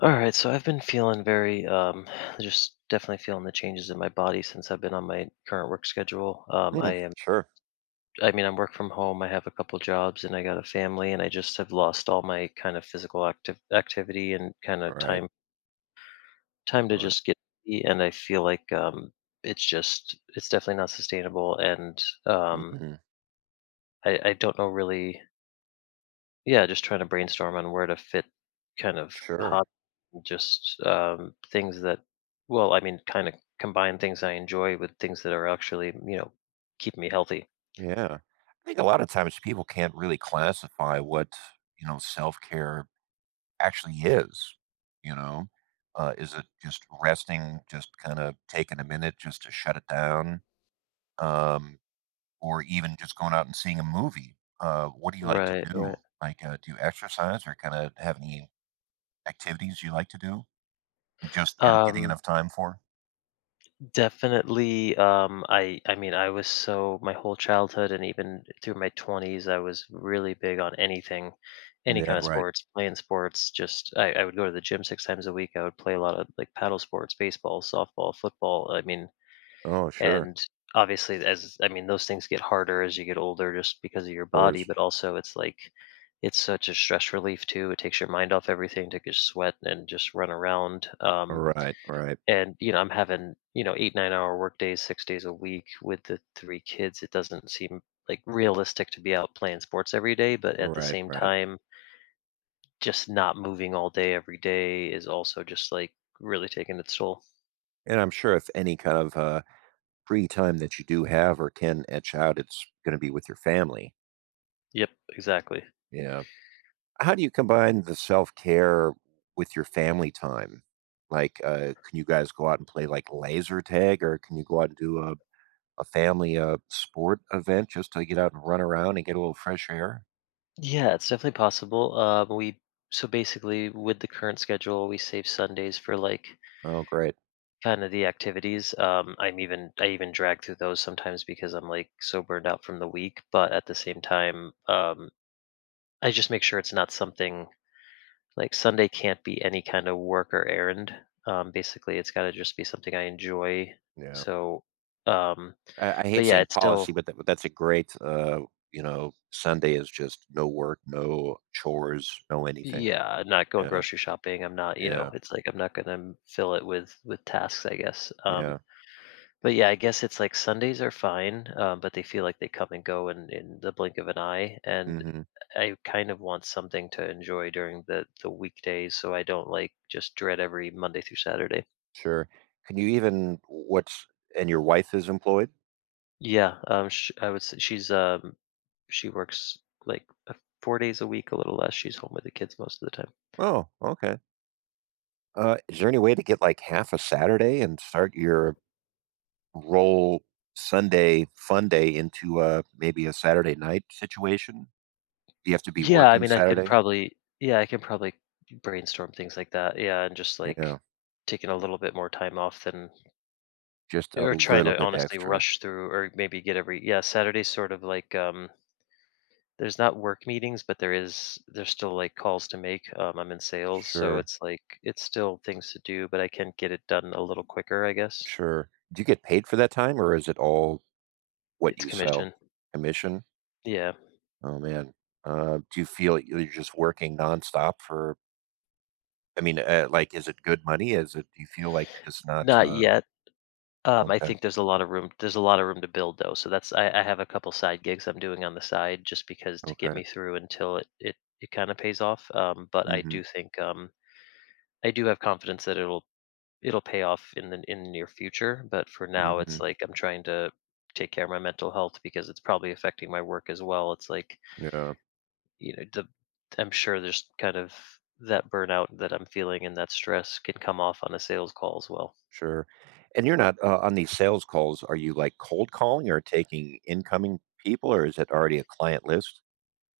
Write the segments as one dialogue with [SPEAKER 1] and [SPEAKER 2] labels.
[SPEAKER 1] All right, so I've been feeling very, just definitely feeling the changes in my body since I've been on my current work schedule.
[SPEAKER 2] Mm, sure.
[SPEAKER 1] I mean, I'm work from home. I have a couple jobs, and I got a family, and I just have lost all my kind of physical active activity and kind
[SPEAKER 2] All
[SPEAKER 1] of
[SPEAKER 2] right.
[SPEAKER 1] time
[SPEAKER 2] All
[SPEAKER 1] to
[SPEAKER 2] right.
[SPEAKER 1] just get busy. And I feel like it's definitely not sustainable, and
[SPEAKER 2] Mhm.
[SPEAKER 1] I don't know really. Yeah, just trying to brainstorm on where to fit kind of
[SPEAKER 2] Sure.
[SPEAKER 1] just things that, well, I mean, kind of combine things I enjoy with things that are actually, keep me healthy.
[SPEAKER 2] Yeah. I think a lot of times people can't really classify what, self-care actually is, you know? Is it just resting, just kinda taking a minute just to shut it down, um, or even just going out and seeing a movie? What do you like to
[SPEAKER 1] Right,
[SPEAKER 2] do?
[SPEAKER 1] right.
[SPEAKER 2] Like, do you exercise or kinda have any activities you like to do and just aren't getting
[SPEAKER 1] Um,
[SPEAKER 2] enough time for?
[SPEAKER 1] definitely. I mean, I was so my whole childhood and even through my twenties, I was really big on anything, any
[SPEAKER 2] Yeah,
[SPEAKER 1] kind of
[SPEAKER 2] right.
[SPEAKER 1] sports, playing sports. Just I would go to the gym 6 times a week. I would play a lot of like paddle sports, baseball, softball, football. I mean,
[SPEAKER 2] Oh, sure. Of
[SPEAKER 1] and obviously, as I mean, those things get harder as you get older just because of your body,
[SPEAKER 2] course.
[SPEAKER 1] but also it's like it's such a stress relief too. It takes your mind off everything to just sweat and just run around.
[SPEAKER 2] Right, right,
[SPEAKER 1] And you know, I'm having you know 8 9 hour work days, 6 days a week with the 3 kids. It doesn't seem like realistic to be out playing sports every day, but at the
[SPEAKER 2] right,
[SPEAKER 1] same
[SPEAKER 2] right,
[SPEAKER 1] time, just not moving all day every day is also just like really taking its toll.
[SPEAKER 2] and I'm sure if any kind of, free time that you do have or can etch out, it's gonna be with your family.
[SPEAKER 1] Yep, exactly.
[SPEAKER 2] Yeah, how do you combine the self-care with your family time? Like, can you guys go out and play, like, laser tag, or can you go out and do a family, sport event just to get out and run around and get a little fresh air?
[SPEAKER 1] Yeah, it's definitely possible. We so basically with the current schedule, we save Sundays for like
[SPEAKER 2] Oh, great,
[SPEAKER 1] kind of the activities. I even drag through those sometimes because I'm like so burned out from the week. But at the same time, I just make sure it's not something like Sunday can't be any kind of work or errand. Basically, it's got to just be something I enjoy.
[SPEAKER 2] yeah.
[SPEAKER 1] So, um,
[SPEAKER 2] I
[SPEAKER 1] but
[SPEAKER 2] hate
[SPEAKER 1] yeah,
[SPEAKER 2] saying
[SPEAKER 1] it's
[SPEAKER 2] policy,
[SPEAKER 1] still.
[SPEAKER 2] but that's a great, Sunday is just no work, no chores, no anything.
[SPEAKER 1] Yeah, I'm not going
[SPEAKER 2] Yeah,
[SPEAKER 1] grocery shopping. I'm not, you know,
[SPEAKER 2] yeah,
[SPEAKER 1] it's like I'm not gonna m- fill it with tasks, I guess.
[SPEAKER 2] yeah.
[SPEAKER 1] But yeah, I guess it's like Sundays are fine, but they feel like they come and go in the blink of an eye, and
[SPEAKER 2] Hmm.
[SPEAKER 1] I kind of want something to enjoy during the weekdays, so I don't like just dread every Monday through Saturday.
[SPEAKER 2] Sure. Can you even— what's— and your wife is employed?
[SPEAKER 1] Yeah, sh- I would say she's she works like 4 days a week, a little less. She's home with the kids most of the time.
[SPEAKER 2] Oh, okay. Is there any way to get like half a Saturday and start your roll Sunday fun day into maybe a Saturday night situation? Do you have to be
[SPEAKER 1] Yeah, I
[SPEAKER 2] working
[SPEAKER 1] mean, I can
[SPEAKER 2] Saturday?
[SPEAKER 1] probably yeah, I can probably brainstorm things like that. Yeah, and just
[SPEAKER 2] Yeah,
[SPEAKER 1] like taking a little bit more time off than
[SPEAKER 2] just a
[SPEAKER 1] or trying
[SPEAKER 2] little
[SPEAKER 1] to
[SPEAKER 2] bit
[SPEAKER 1] honestly
[SPEAKER 2] extra.
[SPEAKER 1] rush through or maybe get every yeah, Saturday's sort of like there's not work meetings, but there's still like calls to make. Um, I'm in sales, so
[SPEAKER 2] Sure.
[SPEAKER 1] it's like it's still things to do, but I can get it done a little quicker, I guess.
[SPEAKER 2] Sure. Do you get paid for that time, or is it all what
[SPEAKER 1] It's
[SPEAKER 2] you sell?
[SPEAKER 1] commission.
[SPEAKER 2] Commission?
[SPEAKER 1] Yeah.
[SPEAKER 2] Oh, man. Do you feel like you're just working nonstop for— I mean, like, is it good money? Is it, do you feel like you're just not,
[SPEAKER 1] Not
[SPEAKER 2] uh
[SPEAKER 1] yet. I
[SPEAKER 2] okay,
[SPEAKER 1] think there's a lot of room, there's a lot of room to build though. So that's I have a couple side gigs I'm doing on the side just because to get
[SPEAKER 2] okay.
[SPEAKER 1] me through until it kind of pays off. But I
[SPEAKER 2] Mhm,
[SPEAKER 1] do think I do have confidence that it'll pay off in the near future. But for now, it's
[SPEAKER 2] mhm.
[SPEAKER 1] like I'm trying to take care of my mental health because it's probably affecting my work as well. It's like
[SPEAKER 2] Yeah,
[SPEAKER 1] you know the I'm sure there's kind of that burnout that I'm feeling and that stress can come off on a sales call as well.
[SPEAKER 2] sure. And you're not, on these sales calls, are you, like, cold calling or taking incoming people, or is it already a client list?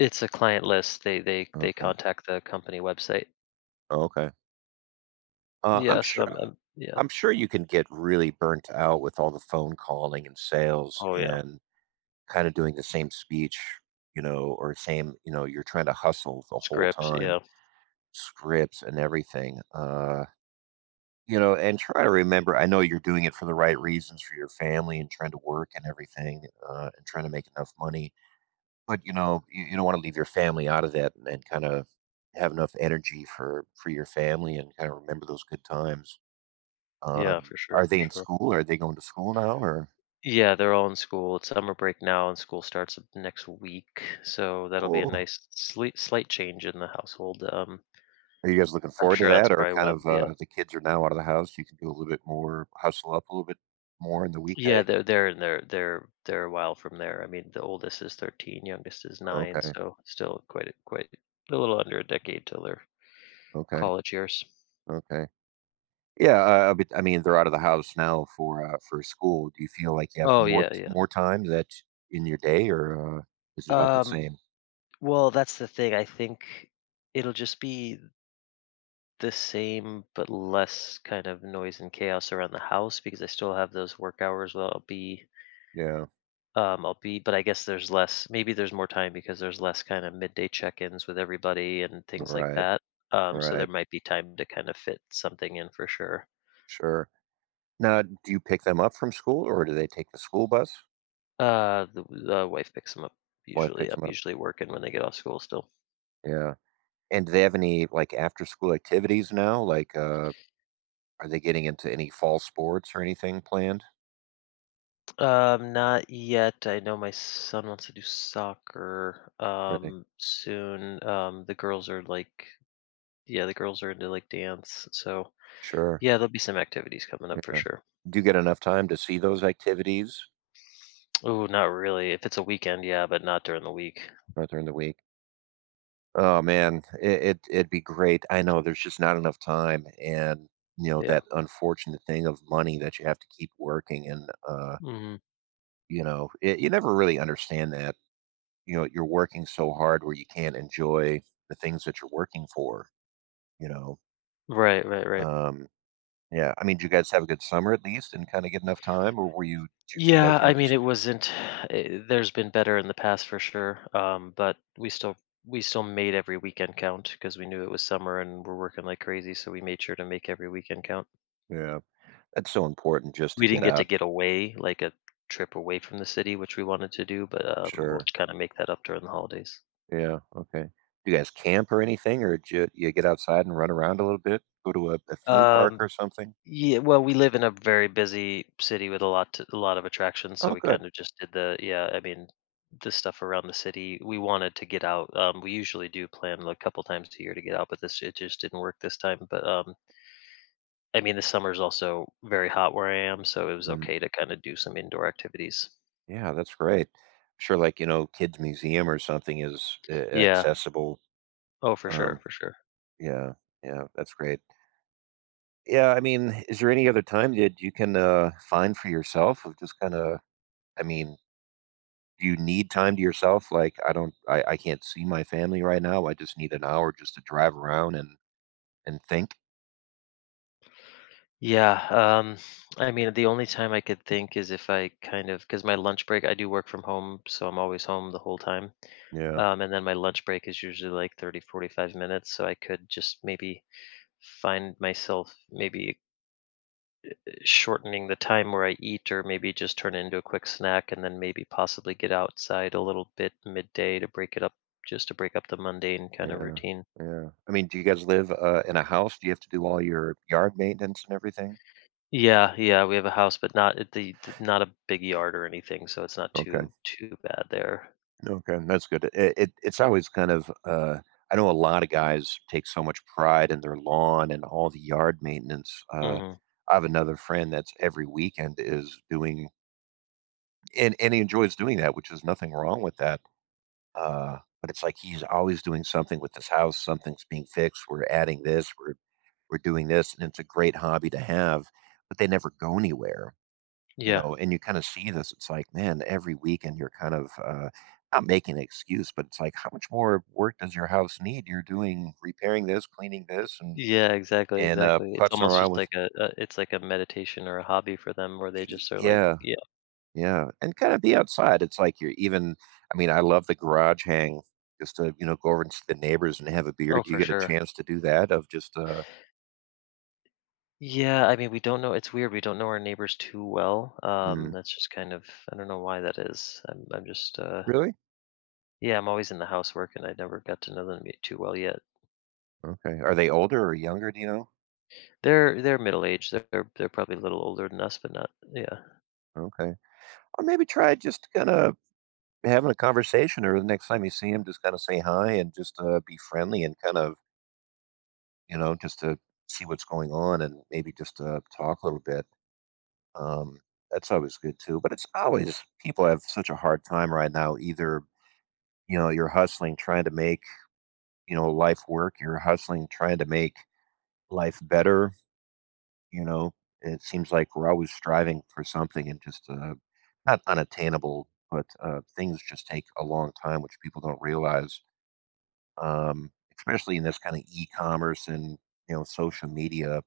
[SPEAKER 1] It's a client list. They
[SPEAKER 2] Okay,
[SPEAKER 1] contact the company website.
[SPEAKER 2] okay. Uh, I'm
[SPEAKER 1] Yeah, so
[SPEAKER 2] sure
[SPEAKER 1] I'm yeah.
[SPEAKER 2] I'm sure you can get really burnt out with all the phone calling and sales
[SPEAKER 1] Oh, yeah.
[SPEAKER 2] and kind of doing the same speech, or same, you're trying to hustle the whole
[SPEAKER 1] Scripts,
[SPEAKER 2] time,
[SPEAKER 1] yeah.
[SPEAKER 2] scripts and everything. And try to remember, I know you're doing it for the right reasons for your family and trying to work and everything, and trying to make enough money. But, you don't want to leave your family out of that and kind of have enough energy for your family and kind of remember those good times.
[SPEAKER 1] Yeah,
[SPEAKER 2] um,
[SPEAKER 1] for sure,
[SPEAKER 2] are they
[SPEAKER 1] for
[SPEAKER 2] in
[SPEAKER 1] sure.
[SPEAKER 2] school? Are they going to school now, or—
[SPEAKER 1] Yeah, they're all in school. It's summer break now, and school starts next week, so that'll be a
[SPEAKER 2] oh,
[SPEAKER 1] nice slight change in the household. Um,
[SPEAKER 2] are you guys looking
[SPEAKER 1] I'm
[SPEAKER 2] forward to
[SPEAKER 1] sure
[SPEAKER 2] that,
[SPEAKER 1] that's
[SPEAKER 2] or
[SPEAKER 1] probably
[SPEAKER 2] kind
[SPEAKER 1] why,
[SPEAKER 2] of,
[SPEAKER 1] yeah.
[SPEAKER 2] the kids are now out of the house, you can do a little bit more hustle up a little bit more in the
[SPEAKER 1] Yeah,
[SPEAKER 2] weekday?
[SPEAKER 1] they're in their they're a while from there. I mean, the oldest is 13, youngest is 9,
[SPEAKER 2] Okay,
[SPEAKER 1] so still quite a quite a little under a decade till their
[SPEAKER 2] okay,
[SPEAKER 1] college years.
[SPEAKER 2] okay. Yeah, but, I mean, they're out of the house now for school. Do you feel like you have
[SPEAKER 1] Oh,
[SPEAKER 2] more t
[SPEAKER 1] yeah, yeah.
[SPEAKER 2] more time that in your day, or, is it about the
[SPEAKER 1] Um,
[SPEAKER 2] same?
[SPEAKER 1] well, that's the thing. I think it'll just be the same, but less kind of noise and chaos around the house because I still have those work hours where
[SPEAKER 2] Yeah.
[SPEAKER 1] I'll be, but I guess there's less, maybe there's more time because there's less kind of midday check ins with everybody and things like
[SPEAKER 2] Right,
[SPEAKER 1] that. So there
[SPEAKER 2] right.
[SPEAKER 1] might be time to kind of fit something in for sure.
[SPEAKER 2] Sure. Now, do you pick them up from school, or do they take the school bus?
[SPEAKER 1] The wife picks them up
[SPEAKER 2] Wife
[SPEAKER 1] usually.
[SPEAKER 2] picks
[SPEAKER 1] I'm
[SPEAKER 2] them up.
[SPEAKER 1] usually working when they get off school still.
[SPEAKER 2] Yeah. And do they have any, like, after school activities now? Like, are they getting into any fall sports or anything planned?
[SPEAKER 1] Not yet. I know my son wants to do soccer
[SPEAKER 2] Really?
[SPEAKER 1] soon. The girls are like, yeah, the girls are into like dance. So
[SPEAKER 2] Sure,
[SPEAKER 1] yeah, there'll be some activities coming up for
[SPEAKER 2] yeah.
[SPEAKER 1] sure.
[SPEAKER 2] Do you get enough time to see those activities
[SPEAKER 1] Oh, not really. If it's a weekend, yeah, but not during the week.
[SPEAKER 2] right during the week? Oh, man, I it it'd be great. I know there's just not enough time and,
[SPEAKER 1] Yeah.
[SPEAKER 2] that unfortunate thing of money that you have to keep working and,
[SPEAKER 1] hmm
[SPEAKER 2] it— you never really understand that, you're working so hard where you can't enjoy the things that you're working for, you know?
[SPEAKER 1] Right, right, right.
[SPEAKER 2] Um Yeah, I mean, did you guys have a good summer at least and kinda get enough time, or were you— did you feel
[SPEAKER 1] Yeah,
[SPEAKER 2] like you were
[SPEAKER 1] I mean, it
[SPEAKER 2] just—
[SPEAKER 1] wasn't. Eh, there's been better in the past for sure. But we still made every weekend count because we knew it was summer and we're working like crazy, so we made sure to make every weekend count.
[SPEAKER 2] yeah, that's so important just to
[SPEAKER 1] We didn't
[SPEAKER 2] get
[SPEAKER 1] get
[SPEAKER 2] out.
[SPEAKER 1] to get away, like a trip away from the city, which we wanted to do, but we'll
[SPEAKER 2] Sure.
[SPEAKER 1] kind of make that up during the holidays.
[SPEAKER 2] Yeah, okay. Do you guys camp or anything, or did you get outside and run around a little bit? Go to a theme park
[SPEAKER 1] Um,
[SPEAKER 2] or something?
[SPEAKER 1] yeah, well, we live in a very busy city with a lot to, a lot of attractions, so
[SPEAKER 2] Oh,
[SPEAKER 1] we
[SPEAKER 2] good.
[SPEAKER 1] kind of just did the yeah. I mean, the stuff around the city. We wanted to get out. We usually do plan a couple times a year to get out, but this it just didn't work this time. But I mean, the summer is also very hot where I am, so it was
[SPEAKER 2] Mm,
[SPEAKER 1] okay to kind of do some indoor activities.
[SPEAKER 2] yeah, that's great. Sure, like, kids museum or something is a
[SPEAKER 1] Yeah.
[SPEAKER 2] accessible,
[SPEAKER 1] Oh, for sure,
[SPEAKER 2] um,
[SPEAKER 1] for sure.
[SPEAKER 2] yeah, yeah, that's great. Yeah, I mean, is there any other time that you can, find for yourself of just kinda— I mean, do you need time to yourself? Like, I don't, I can't see my family right now. I just need an hour just to drive around and think.
[SPEAKER 1] Yeah, I mean, the only time I could think is if I kind of because my lunch break, I do work from home, so I'm always home the whole time.
[SPEAKER 2] Yeah,
[SPEAKER 1] And then my lunch break is usually like 30, 45 minutes. So I could just maybe find myself maybe shortening the time where I eat, or maybe just turn it into a quick snack and then maybe possibly get outside a little bit midday to break it up, just to break up the mundane kind of
[SPEAKER 2] yeah,
[SPEAKER 1] routine.
[SPEAKER 2] yeah. I mean, do you guys live, in a house? Do you have to do all your yard maintenance and everything?
[SPEAKER 1] Yeah, yeah, we have a house, but not at the th- not a big yard or anything, so it's not
[SPEAKER 2] Okay,
[SPEAKER 1] too too bad there.
[SPEAKER 2] okay, that's good. It's always kind of, I know a lot of guys take so much pride in their lawn and all the yard maintenance.
[SPEAKER 1] Mhm.
[SPEAKER 2] I have another friend that's every weekend is doing and he enjoys doing that, which is nothing wrong with that. But it's like he's always doing something with this house, something's being fixed, we're adding this, we're doing this, and it's a great hobby to have, but they never go anywhere,
[SPEAKER 1] Yeah.
[SPEAKER 2] and you kind of see this, it's like, man, every weekend you're kind of, not making an excuse, but it's like, how much more work does your house need? You're doing repairing this, cleaning this, and
[SPEAKER 1] Yeah, exactly,
[SPEAKER 2] and,
[SPEAKER 1] exactly. It's
[SPEAKER 2] putzing
[SPEAKER 1] almost
[SPEAKER 2] around
[SPEAKER 1] just
[SPEAKER 2] with—
[SPEAKER 1] like a it's like a meditation or a hobby for them where they just are like
[SPEAKER 2] yeah.
[SPEAKER 1] yeah.
[SPEAKER 2] Yeah, and kinda be outside, it's like you're even— I mean, I love the garage hang just to, go over and see the neighbors and have a beer.
[SPEAKER 1] Oh,
[SPEAKER 2] Do you
[SPEAKER 1] for
[SPEAKER 2] get a
[SPEAKER 1] sure.
[SPEAKER 2] chance to do that of just—
[SPEAKER 1] Yeah, I mean, we don't know it's weird, we don't know our neighbors too well,
[SPEAKER 2] Mm,
[SPEAKER 1] that's just kind of I don't know why that is. I'm just,
[SPEAKER 2] really?
[SPEAKER 1] yeah, I'm always in the house working, I never got to know them y too well yet.
[SPEAKER 2] Okay. Are they older or younger, do you know?
[SPEAKER 1] They're middle-aged, they're probably a little older than us, but not yeah.
[SPEAKER 2] Okay. Or maybe try just kinda having a conversation or the next time you see him, just kinda say hi and just, be friendly and kind of, just to see what's going on and maybe just, talk a little bit. Um, that's always good too, but it's always people have such a hard time right now either— You're hustling trying to make, life work. You're hustling trying to make life better, you know. It seems like we're always striving for something and just not unattainable, but things just take a long time which people don't realize. Um especially in this kind of e-commerce and, social media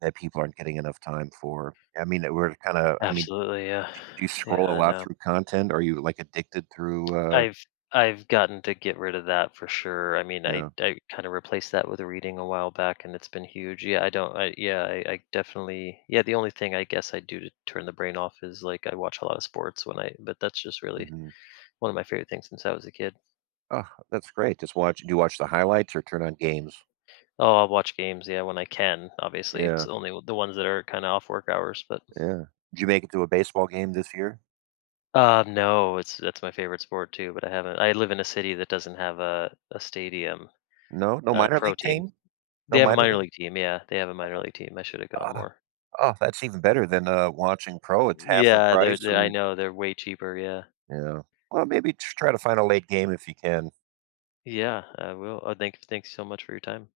[SPEAKER 2] that people aren't getting enough time for. I mean, we're kind of— I mean,
[SPEAKER 1] Absolutely, yeah.
[SPEAKER 2] do you
[SPEAKER 1] Yeah,
[SPEAKER 2] scroll a
[SPEAKER 1] I
[SPEAKER 2] lot
[SPEAKER 1] know.
[SPEAKER 2] through content? Are you like addicted through uh
[SPEAKER 1] I've I've gotten to get rid of that for sure. I mean,
[SPEAKER 2] yeah.
[SPEAKER 1] I kind of replaced that with reading a while back, and it's been huge. Yeah, I don't. I yeah, I definitely. Yeah, the only thing I guess I do to turn the brain off is like I watch a lot of sports when I. But that's just really
[SPEAKER 2] Hmm.
[SPEAKER 1] one of my favorite things since I was a kid.
[SPEAKER 2] Oh, that's great. Just watch— do you watch the highlights or turn on games?
[SPEAKER 1] Oh, I'll watch games. Yeah, when I can. Obviously,
[SPEAKER 2] Yeah,
[SPEAKER 1] it's only the ones that are kind of off work hours. But
[SPEAKER 2] yeah. Did you make it to a baseball game this year?
[SPEAKER 1] no, it's that's my favorite sport too. But I haven't. I live in a city that doesn't have a stadium,
[SPEAKER 2] No? No
[SPEAKER 1] a
[SPEAKER 2] minor
[SPEAKER 1] pro
[SPEAKER 2] league
[SPEAKER 1] team.
[SPEAKER 2] team? No
[SPEAKER 1] They have a
[SPEAKER 2] minor
[SPEAKER 1] minor
[SPEAKER 2] league?
[SPEAKER 1] league team, yeah, they have a minor league team, I should have gone
[SPEAKER 2] Ah,
[SPEAKER 1] more.
[SPEAKER 2] oh, that's even better than, watching pro. It's half the
[SPEAKER 1] Yeah, they're
[SPEAKER 2] price
[SPEAKER 1] they I
[SPEAKER 2] and
[SPEAKER 1] know, they're way cheaper, yeah.
[SPEAKER 2] yeah. Well, maybe tr try to find a late game if you can.
[SPEAKER 1] Yeah, I will. Thanks so much for your time.